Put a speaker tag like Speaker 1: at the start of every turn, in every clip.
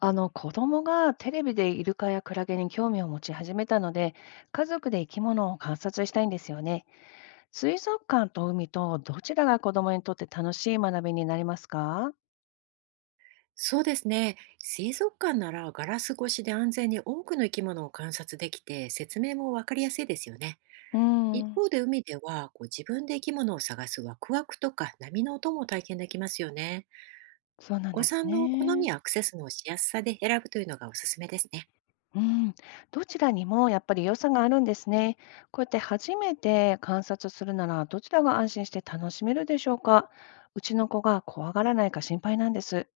Speaker 1: あの子供がテレビでイルカやクラゲに興味を持ち始めたので、家族で生き物を観察したいんですよね。水族館と海とどちらが子供にとって楽しい学びになりますか？
Speaker 2: そうですね。水族館ならガラス越しで安全に多くの生き物を観察できて説明もわかりやすいですよね。
Speaker 1: う
Speaker 2: 一
Speaker 1: ん、
Speaker 2: 方で海では自分で生き物を探すワクワクとか波の音も体験できますよね。
Speaker 1: そうなん
Speaker 2: お子
Speaker 1: で
Speaker 2: さ
Speaker 1: す
Speaker 2: んの好み
Speaker 1: ね。
Speaker 2: やアクセスのしやすさで選ぶというのがおすすめですね。
Speaker 1: うん、どちらにもやっぱり良さがあるんですね。こうやって初めて観察するなら、どちらが安心して楽しめるでしょうか？うちの子が怖がらないか心配なんです。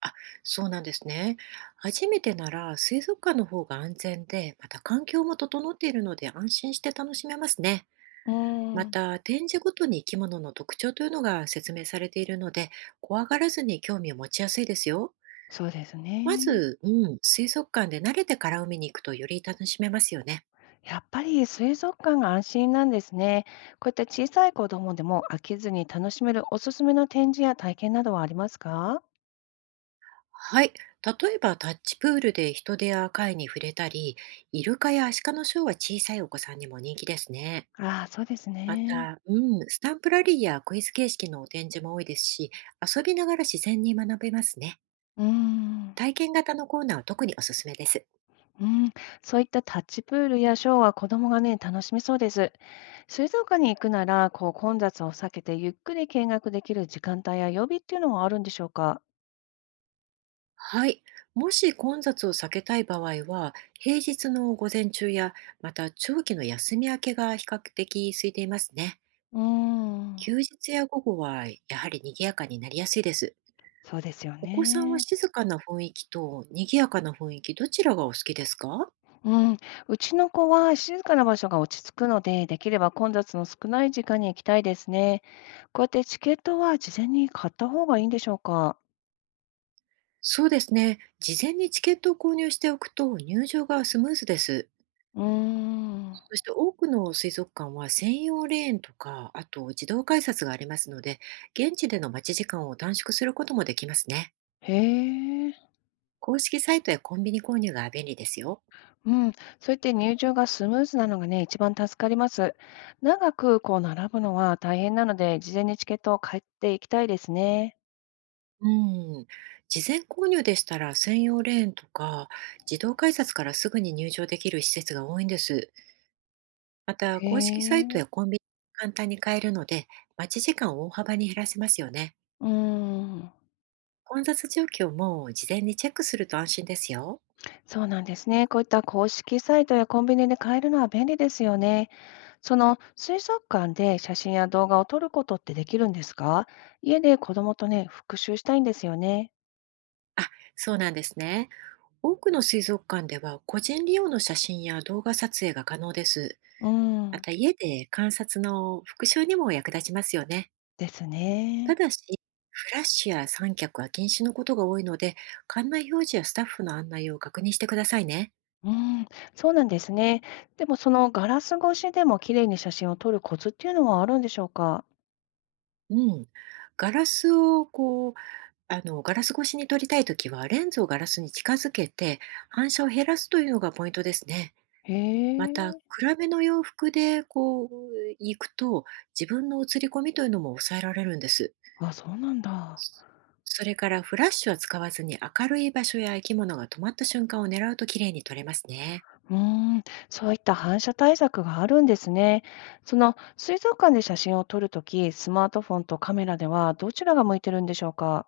Speaker 2: あ、そうなんですね。初めてなら水族館の方が安全で、また環境も整っているので安心して楽しめますね。
Speaker 1: う
Speaker 2: ま
Speaker 1: ん、
Speaker 2: た、展示ごとに生き物の特徴というのが説明されているので、怖がらずに興味を持ちやすいですよ。
Speaker 1: そうです
Speaker 2: ま
Speaker 1: ね。
Speaker 2: ず、水族館で慣れてから海に行くとより楽しめますよね。
Speaker 1: やっぱり水族館が安心なんですね。こういった小さい子供でも飽きずに楽しめるおすすめの展示や体験などはありますか？
Speaker 2: はい。例えば、タッチプールで人手や貝に触れたり、イルカやアシカのショーは小さいお子さんにも人気ですね。
Speaker 1: ああ、そうです
Speaker 2: ま
Speaker 1: ね。
Speaker 2: た、スタンプラリーやクイズ形式の展示も多いですし、遊びながら自然に学べますね。
Speaker 1: うーん。
Speaker 2: 体験型のコーナーは特におすすめです。
Speaker 1: うん、そういったタッチプールやショーは子供がね、楽しめそうです。水族館に行くなら、こう混雑を避けてゆっくり見学できる時間帯や曜日っていうのはあるんでしょうか？
Speaker 2: はい。もし混雑を避けたい場合は、平日の午前中や、また長期の休み明けが比較的空いていますね。
Speaker 1: うーん、
Speaker 2: 休日や午後は、やはり賑やかになりやすいです。
Speaker 1: そうですよ
Speaker 2: お子さんは
Speaker 1: ね。
Speaker 2: 静かな雰囲気と賑やかな雰囲気、どちらがお好きですか？
Speaker 1: うん、うちの子は静かな場所が落ち着くので、できれば混雑の少ない時間に行きたいですね。こうやってチケットは事前に買った方がいいんでしょうか。
Speaker 2: そうですね。事前にチケットを購入しておくと入場がスムーズです。
Speaker 1: うーん。
Speaker 2: そして多くの水族館は専用レーンとか、あと自動改札がありますので、現地での待ち時間を短縮することもできますね。
Speaker 1: へえ。
Speaker 2: 公式サイトやコンビニ購入が便利ですよ。
Speaker 1: うん。そうやって入場がスムーズなのがね、一番助かります。長くこう並ぶのは大変なので、事前にチケットを買っていきたいですね。
Speaker 2: うん。事前購入でしたら専用レーンとか自動改札からすぐに入場できる施設が多いんです。また
Speaker 1: へ
Speaker 2: 公式サイト
Speaker 1: え。
Speaker 2: やコンビニで簡単に買えるので待ち時間を大幅に減らせますよね。
Speaker 1: うん。
Speaker 2: 混雑状況も事前にチェックすると安心ですよ。
Speaker 1: そうなんですね。こういった公式サイトやコンビニで買えるのは便利ですよね。その水族館で写真や動画を撮ることってできるんですか？家で子供とね、復習したいんですよね。
Speaker 2: あ、そうなんですね。多くの水族館では個人利用の写真や動画撮影が可能です。
Speaker 1: う
Speaker 2: ま
Speaker 1: ん、
Speaker 2: た家で観察の復習にも役立ちますよね。
Speaker 1: です
Speaker 2: た
Speaker 1: ね。
Speaker 2: だし、フラッシュや三脚は禁止のことが多いので、館内表示やスタッフの案内を確認してくださいね。
Speaker 1: うん、そうなんですね。でもそのガラス越しでも綺麗に写真を撮るコツっていうのはあるんでしょうか？
Speaker 2: うん。ガラスをガラス越しに撮りたいときは、レンズをガラスに近づけて、反射を減らすというのがポイントですね。
Speaker 1: へ
Speaker 2: また、
Speaker 1: え。
Speaker 2: 暗めの洋服で、行くと、自分の映り込みというのも抑えられるんです。
Speaker 1: あ、そうなんだ。
Speaker 2: それから、フラッシュは使わずに、明るい場所や生き物が止まった瞬間を狙うと綺麗に撮れますね。
Speaker 1: うーん、そういった反射対策があるんですね。その水族館で写真を撮るとき、スマートフォンとカメラではどちらが向いてるんでしょうか？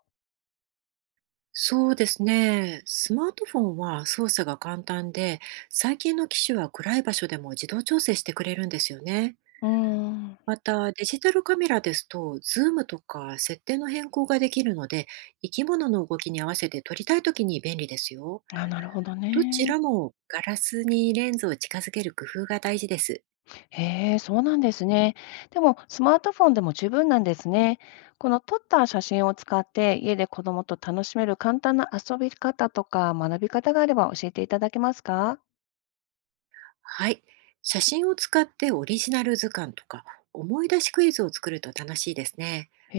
Speaker 2: そうですね。スマートフォンは操作が簡単で、最近の機種は暗い場所でも自動調整してくれるんですよね。
Speaker 1: うーん。
Speaker 2: また、デジタルカメラですと、ズームとか設定の変更ができるので、生き物の動きに合わせて撮りたいときに便利ですよ。
Speaker 1: あ、なるほど
Speaker 2: どち
Speaker 1: ね。
Speaker 2: らもガラスにレンズを近づける工夫が大事です。
Speaker 1: へえ、そうなんですね。でも、スマートフォンでも十分なんですね。この撮った写真を使って、家で子供と楽しめる簡単な遊び方とか学び方があれば教えていただけますか？
Speaker 2: はい。写真を使ってオリジナル図鑑とか、思い出しクイズを作ると楽しいですね。
Speaker 1: へ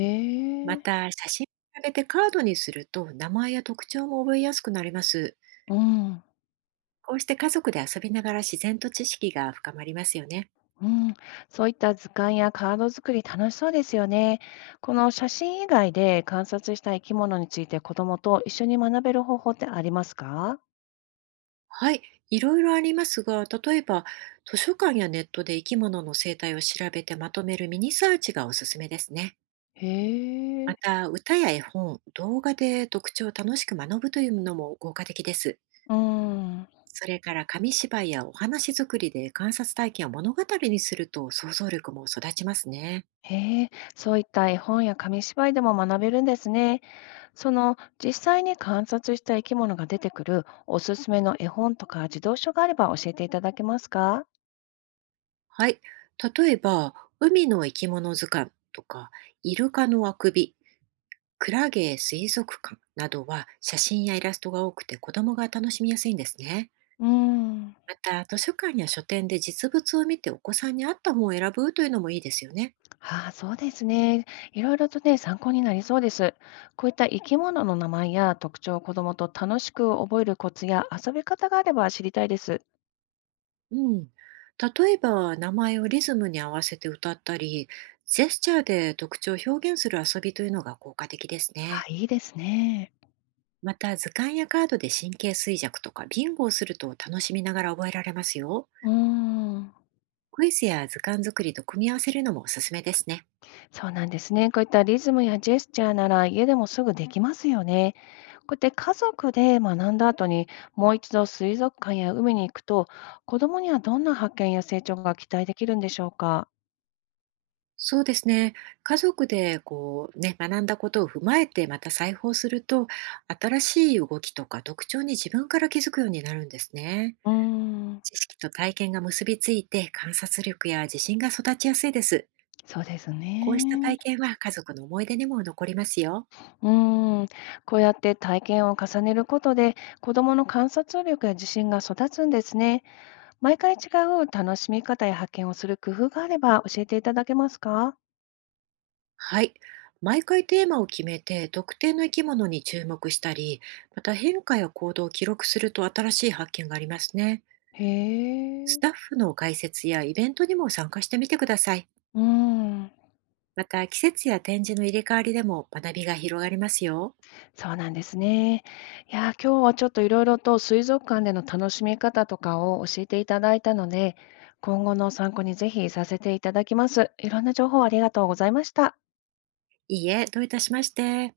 Speaker 2: ま
Speaker 1: え。
Speaker 2: た、写真を上げてカードにすると、名前や特徴も覚えやすくなります。
Speaker 1: うん、
Speaker 2: こうして家族で遊びながら自然と知識が深まりますよね。
Speaker 1: うん。そういった図鑑やカード作り楽しそうですよね。この写真以外で観察した生き物について子供と一緒に学べる方法ってありますか？
Speaker 2: はい、いろいろありますが、例えば、図書館やネットで生き物の生態を調べてまとめるミニサーチがおすすめですね。
Speaker 1: へ
Speaker 2: ま
Speaker 1: え。
Speaker 2: た、歌や絵本、動画で特徴を楽しく学ぶというのも効果的です。
Speaker 1: うん。
Speaker 2: それから紙芝居やお話作りで観察体験を物語にすると想像力も育ちますね。
Speaker 1: へえ。そういった絵本や紙芝居でも学べるんですね。その実際に観察した生き物が出てくるおすすめの絵本とか児童書があれば教えていただけますか？
Speaker 2: はい。例えば、海の生き物図鑑とか、イルカのあくび、クラゲ水族館などは写真やイラストが多くて子供が楽しみやすいんですね。
Speaker 1: うーん、
Speaker 2: また、図書館や書店で実物を見てお子さんに合った本を選ぶというのもいいですよね。
Speaker 1: ああ、そうですね。いろいろとね、参考になりそうです。こういった生き物の名前や特徴を子どもと楽しく覚えるコツや遊び方があれば知りたいです。
Speaker 2: うん。例えば、名前をリズムに合わせて歌ったり、ジェスチャーで特徴を表現する遊びというのが効果的です
Speaker 1: あ、
Speaker 2: ね。
Speaker 1: いいですね。
Speaker 2: また、図鑑やカードで神経衰弱とかビンゴをすると楽しみながら覚えられますよ。
Speaker 1: うーん、
Speaker 2: クイズや図鑑作りと組み合わせるのもおすすめですね。
Speaker 1: そうなんですね。こういったリズムやジェスチャーなら家でもすぐできますよね。こうやって家族で学んだ後に、もう一度水族館や海に行くと、子供にはどんな発見や成長が期待できるんでしょうか？
Speaker 2: そうですね。家族で学んだことを踏まえてまた裁縫すると、新しい動きとか特徴に自分から気づくようになるんですね。
Speaker 1: うーん、
Speaker 2: 知識と体験が結びついて観察力や自信が育ちやすいです。
Speaker 1: そうです
Speaker 2: こうした体
Speaker 1: ね。
Speaker 2: 験は家族の思い出にも残りますよ。
Speaker 1: うーん、こうやって体験を重ねることで、子供の観察力や自信が育つんですね。毎回違う楽しみ方や発見をする工夫があれば教えていただけますか？
Speaker 2: はい。毎回テーマを決めて特定の生き物に注目したり、また変化や行動を記録すると新しい発見がありますね。
Speaker 1: へ
Speaker 2: ス
Speaker 1: え。
Speaker 2: タッフの解説やイベントにも参加してみてください。
Speaker 1: うーん。
Speaker 2: また、季節や展示の入れ替わりでも学びが広がりますよ。
Speaker 1: そうなんですね。いやー、今日はちょっといろいろと水族館での楽しみ方とかを教えていただいたので、今後の参考にぜひさせていただきます。いろんな情報ありがとうございました。
Speaker 2: いいえ、どういたしまして。